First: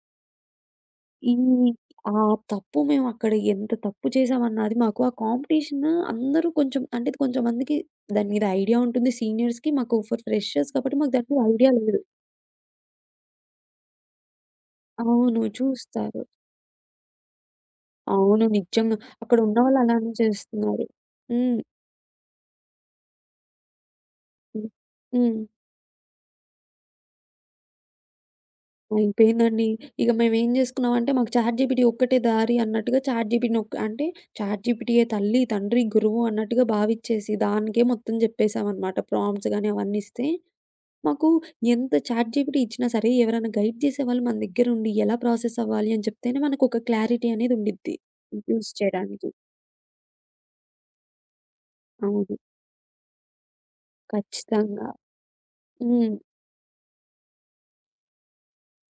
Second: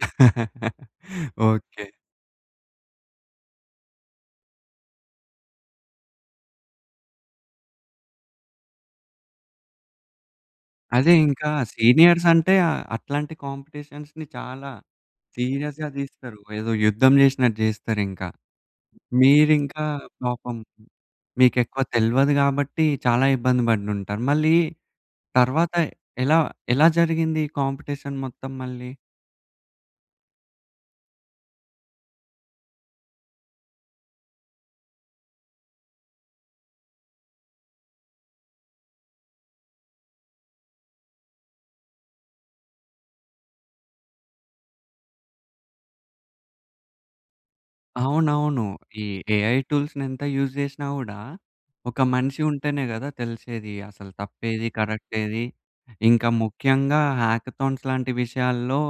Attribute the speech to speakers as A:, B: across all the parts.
A: ఇన్ని
B: ఓకే.
A: ఆహ్, తప్పు మేమక్కడ ఎంత తప్పు చేసామన్నది మాకు ఆ కాంపిటీషనూ అందరూ కొంచెం అంటే ఇది కొంచెం మందికి దాని మీద ఐడియా ఉంటుంది. సీనియర్స్‌కి మాకు ఫర్ ఫ్రెషర్స్ కాబట్టి
B: అదే
A: మాకు దాని మీద
B: ఇంకా
A: ఐడియా లేదు.
B: సీనియర్స్ అంటే ఆహ్, అట్లాంటి కాంపిటీషన్స్‌ని చాలా
A: అవును.
B: సీరియస్‌గా
A: చూస్తారు.
B: దీస్తారు. ఏదో యుద్ధం జేశినట్టు జేస్తారింకా.
A: అవును. నిజంగా అక్కడున్నవాళ్ళు
B: మీరింకా
A: అలానే
B: పాపం,
A: చేస్తున్నారు.
B: మీకు
A: హ్మ్.
B: ఎక్కువ తెల్వదు గాబట్టి చాలా ఇబ్బంది పడినుంటారు. మళ్ళీ
A: హ్మ్. హ్మ్.
B: తర్వాత ఎలా ఎలా జరిగింది ఈ కాంపిటీషన్ మొత్తం మళ్ళీ?
A: అయిపేందండి. ఇగ మేమేం జేసుకున్నామంటే మాకు చాట్‌జీపిటీ ఒక్కటే దారి అన్నట్టుగా, చాట్‌జీపిటీనొక అంటే చాట్‌జీపిటీయే తల్లి, తండ్రి, గురువు అన్నట్టుగా భావించ్చేసి దానికే మొత్తం జేప్పేసామనమాట. ప్రాంప్ట్స్ గాని అవన్నీ ఇస్తే మాకు ఎంత చాట్‌జీపిటీ ఇచ్చినా సరే, ఎవరైనా గైడ్ జేసేవాళ్ళు మన దగ్గరుండి ఎలా ప్రాసెస్ అవ్వాలి అని చెప్తేనే మనకొక క్లారిటీ అనేది ఉండిద్ది
B: అవునవును.
A: యూజ్
B: ఈ
A: చేయడానికి.
B: ఏఐ టూల్స్‌ని ఎంత యూజ్ జేశినా గూడా ఒక
A: అవును.
B: మనిషి ఉంటేనే గదా! తెలిసేది అసలు తప్పేది,
A: కచ్చితంగా.
B: కరెక్టేది.
A: హ్మ్.
B: ఇంకా ముఖ్యంగా హ్యాకథాన్స్ లాంటి విషయాల్లో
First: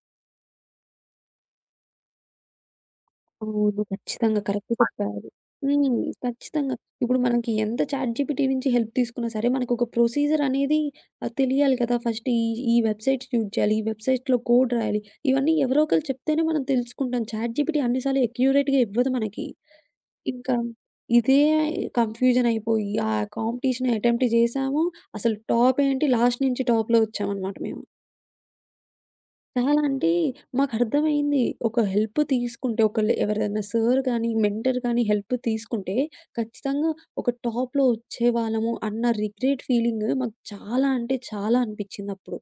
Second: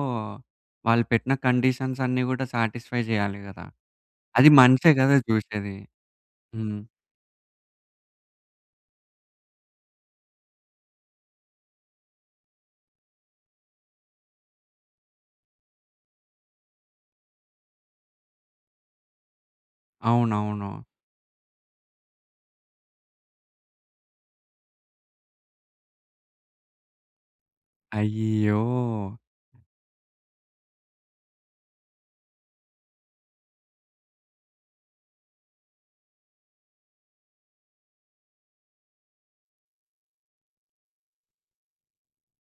B: వాళ్ళు పెట్టిన కండిషన్స్ అన్నీ గూడా సాటిస్ఫై చేయాలి గదా!
A: అవును. ఖచ్చితంగా
B: అది
A: కరెక్ట్
B: మనిషే గదా!
A: చెప్పారు.
B: జూశేది.
A: హ్మ్. ఖచ్చితంగా
B: హ్మ్.
A: ఇప్పుడు మనకి ఎంత చాట్‌జీపిటీ నుంచి హెల్ప్ తీసుకున్నా సరే మనకొక ప్రొసీజర్ అనేది ఆహ్, తెలియాలి కదా! ఫస్ట్ ఈ, ఈ వెబ్‌సైట్ యూజ్ చేయాలి. ఈ వెబ్‌సైట్‌లో కోడ్ రాయాలి. ఇవన్నీ ఎవరో ఒకళ్ళు చెప్తేనే మనం తెలుసుకుంటాం. చాట్‌జీపిటీ అన్ని సార్లు ఎక్యురేట్‌గా ఇవ్వదు మనకి. ఇంకా
B: అవునవును.
A: ఇదే కన్ఫ్యూజన్ అయిపోయి ఆ కాంపిటీషన్ అటెంప్ట్ జేశాము. అసలు టాప్ ఏంటి, లాస్ట్ నుంచి టాప్‌లో ఒచ్చామన్నమాట మేము.
B: అయ్యో!
A: చాలా అంటే మాకు అర్థమైంది. ఒక హెల్ప్ తీసుకుంటే, ఒకళ్ళు ఎవర్దైనా సార్ గానీ, మెంటర్ గానీ హెల్ప్ తీసుకుంటే ఖచ్చితంగా ఒక టాప్‌లో ఒచ్చేవాళ్ళము అన్న రిగ్రెట్ ఫీలింగ్ మాకు చాలా అంటే చాలా అనిపించిందప్పుడు.